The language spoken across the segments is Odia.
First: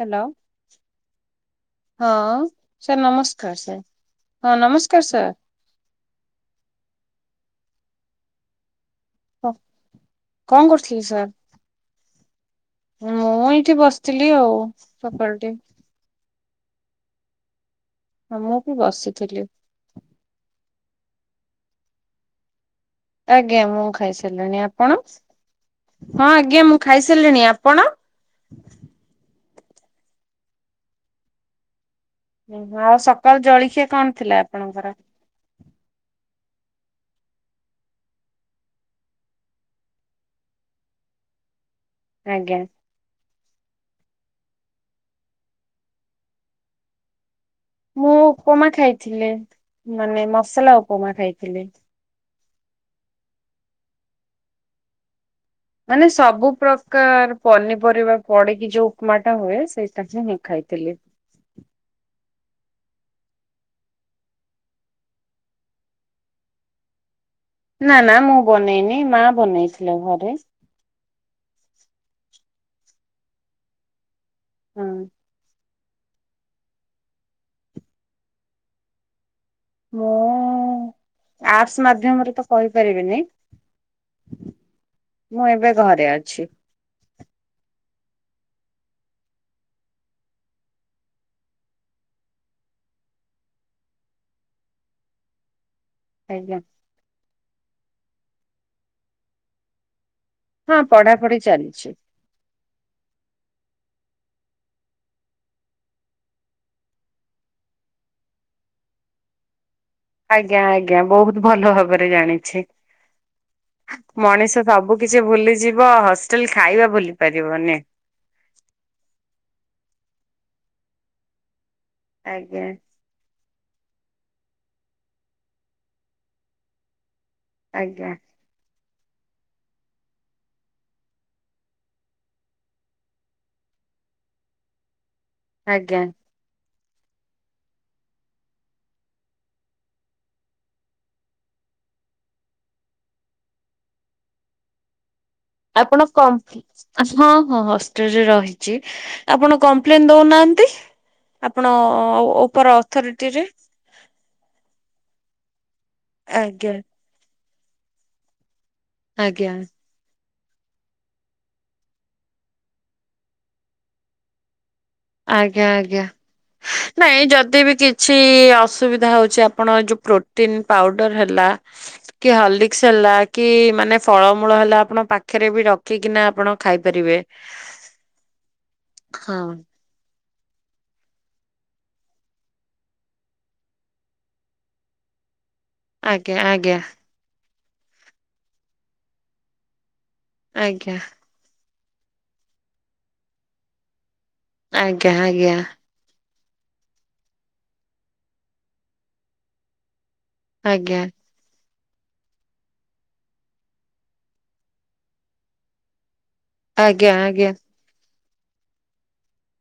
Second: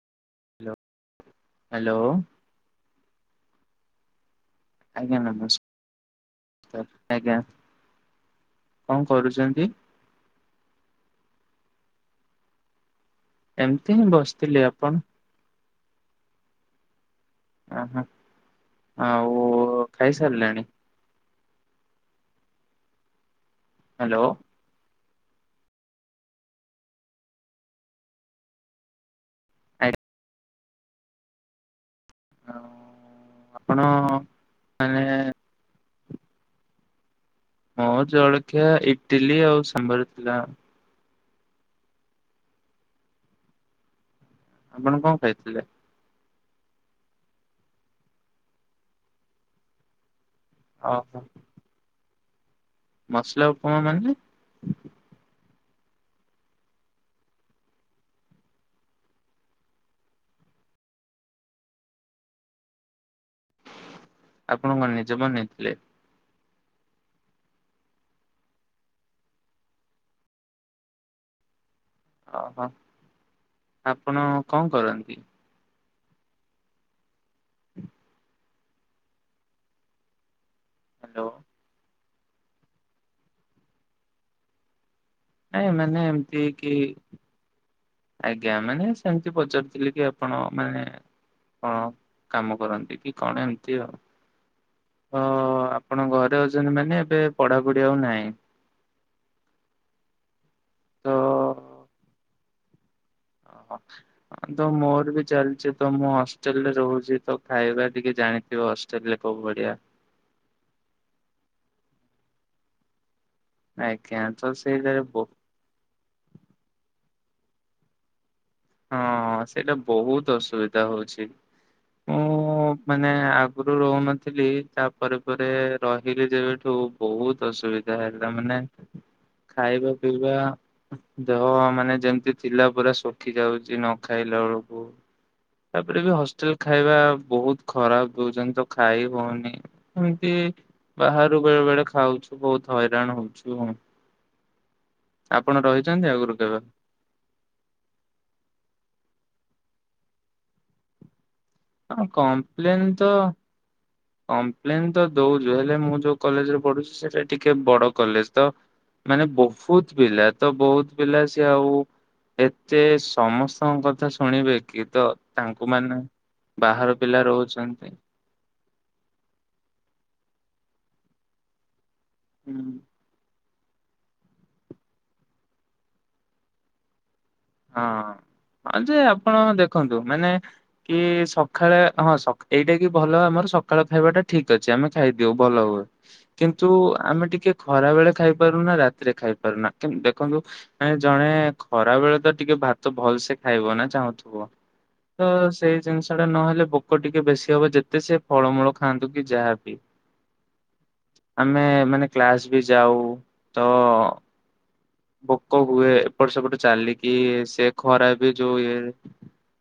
ହ୍ୟାଲୋ। ହ୍ୟାଲୋ ହ୍ୟାଲୋ ହଁ ସାର୍ ନମସ୍କାର ସାର୍। ହଁ ନମସ୍କାର ଆଜ୍ଞା ସାର୍। ନମସ୍କାର ଆଜ୍ଞା କଣ କରୁଛନ୍ତି? କଣ କରୁଥିଲେ ସାର୍? ମୁଁ ଏଇଠି ଏମିତି ହିଁ ବସିଥିଲି ଆଉ ଆପଣ ସକାଳୁ ଉଠି ଆଁ ଆଁ। ହଁ ମୁଁ ବି ବସିଥିଲି। ଖାଇ ସାରିଲଣି? ଆଜ୍ଞା ମୁଁ ହ୍ୟାଲୋ ଖାଇସାରିଲିଣି। ଆପଣ ହଁ ଆଜ୍ଞା ମୁଁ ଖାଇସାରିଲିଣି। ଆପଣ? ଆଜ୍ଞା। ଓହୋ ଆଉ ସକାଳୁ ଆପଣ ଜଳଖିଆ କଣ ଥିଲା ଆପଣଙ୍କର? ମାନେ ହଁ ଜଳଖିଆ ଇଟିଲି ଆଉ ସାମ୍ବର ଥିଲା। ଆଜ୍ଞା। ଆପଣ କଣ ଖାଇଥିଲେ? ମୁଁ ଉପମା ଖାଇଥିଲେ ମାନେ ମସଲା ଓହୋ ଉପମା ଖାଇଥିଲେ। ମସଲା ଉପମା ମାନେ ମାନେ ସବୁ ପ୍ରକାର ପନିପରିବା ପଡିକି ଯୋଉ ଉପମା ଟା ହୁଏ ସେଇଟା ହିଁ ମୁଁ ଖାଇଥିଲି। ଆପଣ କଣ ନିଜେ ବନେଇଥିଲେ? ନା ନା ମୁଁ ବନେଇନି ମା ବନେଇଥିଲେ ଘରେ। ଓହୋ ଆପଣ କଣ ହଁ କରନ୍ତି? ମୁଁ ହ୍ୟାଲୋ। ଆପସ ମାଧ୍ୟମରେ ତ କହିପାରିବିନି। ମୁଁ ଏବେ ଘରେ ଅଛି। ହୁଁ। ଆଜ୍ଞା ମାନେ ସେମତି ପଚାରୁଥିଲି କି ଆପଣ ମାନେ କଣ କାମ କରନ୍ତି କି କଣ ଏମିତି ଆଉ ତ ଆପଣ ଘରେ ଆଜ୍ଞା ଅଛନ୍ତି ମାନେ ଏବେ ପଢାପଢି ଆଉ ନାହିଁ। ହଁ ତ ପଢାପଢି ଚାଲିଛି। ଓହୋ। ହଁ ତ ମୋର ବି ଚାଲିଛି ତ ମୁଁ ହଷ୍ଟେଲ ରେ ରହୁଛି ତ ଖାଇବା ଟିକେ ଜାଣିଥିବ ହଷ୍ଟେ ହଷ୍ଟେଲରେ କୋଉ ଭଳିଆ। ଆଜ୍ଞା, ଆଜ୍ଞା ବହୁତ ଭଲ ଭାବରେ ଜାଣିଛି। ଆଜ୍ଞା ତ ମଣିଷ ସବୁ ସେଇଟାରେ କିଛି ହଁ ଭୁଲିଯିବ ହଷ୍ଟେଲ ଖାଇବା ଭୁଲି ପାରିବନି। ହଁ ସେଇଟା ବହୁତ ଅସୁବିଧା ହଉଛି। ଆଜ୍ଞା। ମାନେ ଆଗରୁ ରହୁନଥିଲି ତାପରେ ପରେ ରହିଲି ଯେବେଠୁ ବହୁତ ଅସୁବିଧା ଆଜ୍ଞା ହେଲା ମାନେ ଖାଇବା ପିଇବା ଦେହ ମାନେ ଯେମିତି ଥିଲା ପୁରା ସୁଖି ଯାଉଛି ନ ଖାଇଲା ବେଳକୁ ଆଜ୍ଞା। ତାପରେ ବି ହଷ୍ଟେଲ ଖାଇବା ବହୁତ ଖରାପ ଦଉଛନ୍ତି ତ ଖାଇ ହଉନି। ଏମତି ବାହାରୁ ବେଳେ ବେଳେ ଖାଉଛୁ ବହୁତ ହଇରାଣ ହଉଛୁ। ଆପଣ ରହିଛନ୍ତି ଆଗରୁ କମ କେବେ? [unintelligible] ହଁ ହଁ ହଷ୍ଟେଲ ରେ ରହିଛି ଆପଣ କମ୍ପ୍ଲେନ ଦଉନାହାନ୍ତି। ଆପଣ ହଁ ଉପର ଅଥରିଟି ରେ କମ୍ପ୍ଲେନ୍ ତ ଦଉଛୁ ହେଲେ ମୁଁ ଯୋଉ କଲେଜ୍ ରେ ଆଜ୍ଞା ପଢୁଛି ସେଇଟା ଟିକେ ବଡ କଲେଜ୍ ତ। ମାନେ ଆଜ୍ଞା ବହୁତ ପିଲା ତ ବହୁତ ପିଲା ସିଏ ଆଉ ଏତେ ସମସ୍ତଙ୍କ କଥା ଶୁଣିବେ କି ତ ଆଜ୍ଞା ତାଙ୍କୁ ମାନେ ଆଜ୍ଞା। ବାହାର ପିଲା ନାଇଁ ଯଦି ବି ରହୁଛନ୍ତି। କିଛି ଅସୁବିଧା ହଉଛି ଆପଣ ଯୋଉ ପ୍ରୋଟିନ୍ ପାଉଡର ହେଲା କି ହୁଁ। ହର୍ଲିକ୍ସ୍ ହେଲା। କି ମାନେ ଫଳମୂଳ ହେଲା ଆପଣ ପାଖରେ ବି ରଖିକିନା ଆପଣ ଖାଇପାରିବେ। ହଁ ହଁ ଯେ ହଁ ଆପଣ ଦେଖନ୍ତୁ ମାନେ କି ସକାଳେ ହଁ ସ ଏଇଟା କି ଭଲ ଆମର ସକାଳେ ଖାଇବା ଟା ଠିକ୍ ଅଛି ଆମେ ଖାଇଦିଉ ଭଲ ହୁଏ। ଆଜ୍ଞା କିନ୍ତୁ ଆଜ୍ଞା ଆମେ ଟିକେ ଖରା ବେଳେ ଖାଇପାରୁନା ରାତିରେ ଖାଇ ପାରୁନା। ଦେଖନ୍ତୁ ଆଜ୍ଞା ମାନେ ଜଣେ ଖରା ବେଳେ ତ ଟିକେ ଭାତ ଭଲସେ ସେ ଖାଇବ ନା ଚାହୁଁଥିବ। ଆଜ୍ଞା ତ ଆଜ୍ଞା। ସେଇ ଜିନିଷ ଟା ନହେଲେ ଭୋକ ଟିକେ ବେଶୀ ହବ ଯେତେ ସିଏ ଫଳମୂଳ ଖାଆନ୍ତୁ କି ଯାହାବି ଆଜ୍ଞା ଆମେ ମାନେ କ୍ଲାସ ବି ଯାଉ ତ ଭୋକ ହୁଏ। ଏପଟ ସେପଟେ ଆଜ୍ଞା ଆଜ୍ଞା। ଏ ଖରା ବି ଯୋଉ ଇଏ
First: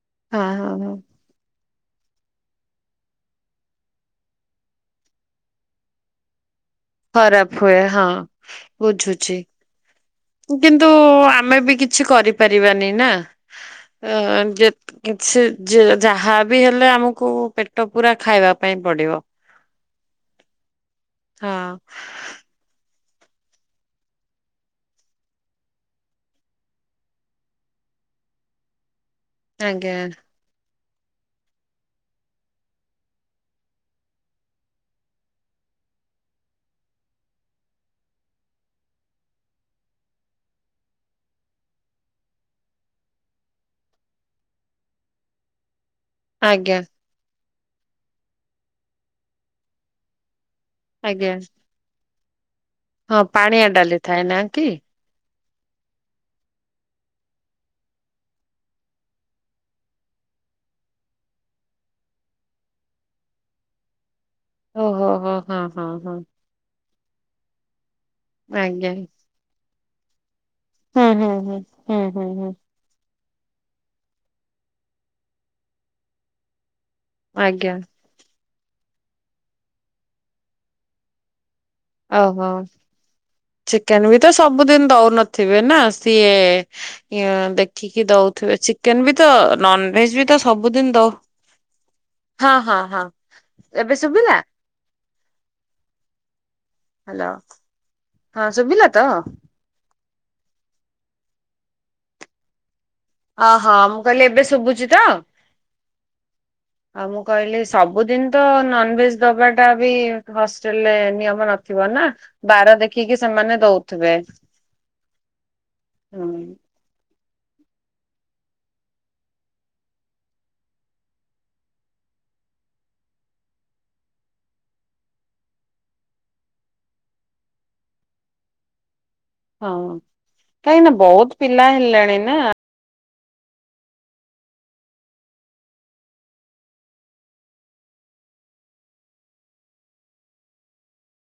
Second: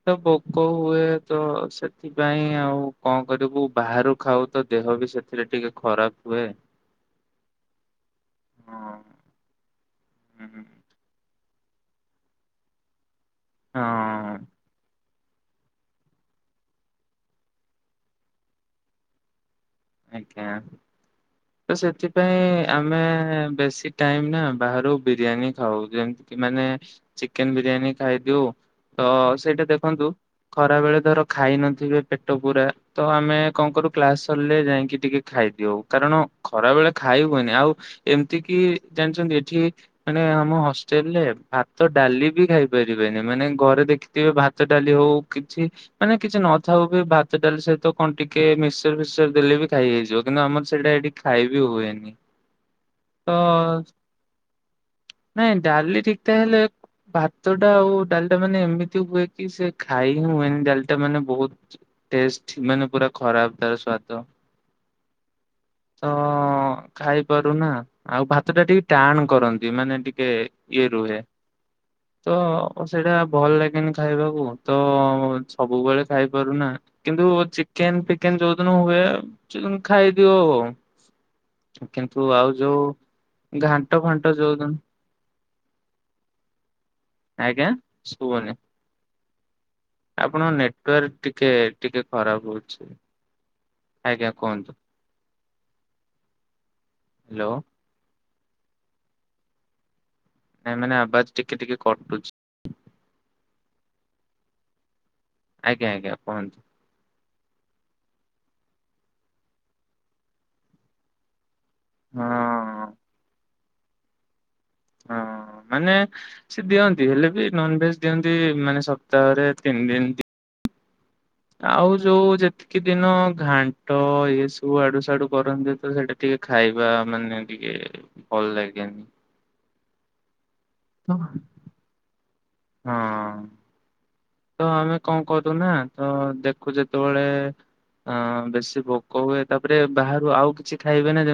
ତ ହଁ ଭୋକ ହଁ ହଁ ହୁଏ। ତ ସେଥିପାଇଁ ଆଉ କଣ କରିବୁ ବାହାରୁ ଖାଉ ତ ଦେହ ବି ସେଥିରେ ଟିକେ ଖରାପ ହୁଏହ ହ ଖରାପ ହୁଏ ହଁ ବୁଝୁଛି ହଁ କିନ୍ତୁ ଆମେ ବି କିଛି କରିପାରିବାନି ନା ଆଜ୍ଞା। ଯେ କିଛି ଯ ଯାହା ବି ହେଲେ ଆମକୁ ପେଟ ପୂରା ଖାଇବା ପାଇଁ ପଡିବ। ଆଜ୍ଞା ହଁ ତ ସେଥିପାଇଁ ଆମେ ବେଶୀ ଟାଇମ୍ ନା ବାହାରୁ ବିରିୟାନୀ ଖାଉ ଯେମିତି ମାନେ ଚିକେନ ବିରିୟାନୀ ଖାଇଦିଉ ତ ସେଇଟା ଆଜ୍ଞା ଦେଖନ୍ତୁ ଖରା ବେଳେ ଧର ଖାଇ ନଥିବେ ପେଟ ପୁରା ତ ଆମେ କଣ କରୁ କ୍ଲାସ ସରିଲେ ଯାଇକି ଟିକେ ଖାଇଦିଉ କାରଣ ଖରା ବେଳେ ଖାଇ ହୁଏନି ଆଉ ଏମିତି କିି ଜାଣିଛନ୍ତି ଏଠି ମାନେ ଆମ ହଷ୍ଟେଲ୍ ରେ ଭାତ ଡାଲି ବି ଖାଇପାରିବେନି ମାନେ ଘରେ ଦେଖି ଭାତ ଡାଲି ହଉ କିଛି ମାନେ କିଛି ଆଜ୍ଞା। ନଥାଉ ବି ଭାତ ଡାଲି ସହିତ କଣ ଟିକେ ମିକ୍ସଚର୍ ଫିକସଚର୍ ଦେଲେ ବି ଖାଇ ହେଇଯିବ କିନ୍ତୁ ଆମର ସେଇଟା ଏଠି ଆଜ୍ଞା ଖାଇବି ହୁଏନି। ହଁ ତ ପାଣିଆ ଡାଲି ଥାଏ ନା କି? ନାଇଁ ଡାଲି ଠିକ୍ ଠାକ୍ ହେଲେ ଭାତ ଟା ଆଉ ଡାଲିଟା ମାନେ ଏମିତି ହୁଏ କି ସେ ଖାଇ ହିଁ ହୁଏନି ଡାଲିଟା ମାନେ ବହୁତ ଟେଷ୍ଟ୍ ମାନେ ପୁରା ଖରାପ୍ ତାର ସ୍ବାଦ। ଓହୋ ହୋ ହୋ ହଁ ହଁ ଖାଇପାରୁନା ଆଉ ଭାତ ଟା ଟିକେ ଆଜ୍ଞା ଟାଣ କରନ୍ତି ମାନେ ଟିକେ ହୁଁ ହୁଁ ହୁଁ ହୁଁ ହୁଁ ହୁଁ ଓ ସେଇଟା ଭଲ ଲାଗେନି ଖାଇବାକୁ ତ ସବୁବେଳେ ଖାଇପାରୁନା। କିନ୍ତୁ ଆଜ୍ଞା ଚିକେନ୍ ଫିକେନ୍ ଯୋଉଦିନ ହୁଏ ସେଦିନ ଖାଇଦିଉ। କିନ୍ତୁ ଆଉ ଯୋଉ ଘାଣ୍ଟ ଚିକେନ୍ ବି ଫାଣ୍ଟ ତ ଯୋଉ ସବୁଦିନ ଦଉନଥିବେ ନା ସିଏ। ଆଜ୍ଞା ଦେଖିକି ଶୁଭୁନି। ଦଉଥିବେ ଚିକେନ ବି ତ ନନ ଭେଜ୍ ବି ତ ଆପଣଙ୍କ ସବୁଦିନ ନେଟୱାର୍କ ଦଉ ଟିକେ ଟିକେ ଖରାପ ହଁ ହଁ ହଉଛି। ହଁ ଏବେ ଆଜ୍ଞା ଶୁଭିଲା। କୁହନ୍ତୁ ହ୍ୟାଲୋ। ହଁ ସୁଭିଲା ତ? ନାଇଁ ମାନେ ଆବାଜ ଟିକେ ଟିକେ କଟୁଛି। ଓହୋ ମୁଁ କହିଲି, ଏବେ ଶୁଭୁଛି ତ? ଆଜ୍ଞା ଆଜ୍ଞା କୁହନ୍ତୁ। ଆଉ ମୁଁ କହିଲି, ସବୁଦିନ ତ ନନ୍‌ଭେଜ୍‌ ଦବାଟା ବି ହଷ୍ଟେଲରେ ନିୟମ ନ ଥିବ ନା, ହଁ ବାର ଦେଖିକି ସେମାନେ ଦଉଥିବେ। ହଁ ମାନେ, ହୁଁ ସେ ଦିଅ ନ୍ତି ହେଲେ ବି ନନ୍‌ଭେଜ୍‌ ଦିଅନ୍ତି ମାନେ ସପ୍ତାହରେ ତିନି ଦିନ ଆଉ ଯୋଉ ଯେତିକି ଦିନ ଘାଣ୍ଟ ଏସବୁ ଆଡୁ ସାଡୁ କରନ୍ତି, ତ ସେଟା ଟିକେ ଖାଇବା ମାନେ ଟିକେ ଭଲ ଲାଗେନି। ହଁ। କାହିଁକି ନା ତ ବହୁତ ପିଲା ହେଲେଣି ନା। ହଁ। ତ ଆମେ କଣ କରୁ ନା, ତ ଦେଖୁ ଯେତେବେଳେ ହଁ ବେଶୀ ଭୋକ ହୁଏ, ତାପରେ ବାହାରୁ ଆଉ କିଛି ଖାଇବେ ନା, ଯେମିତି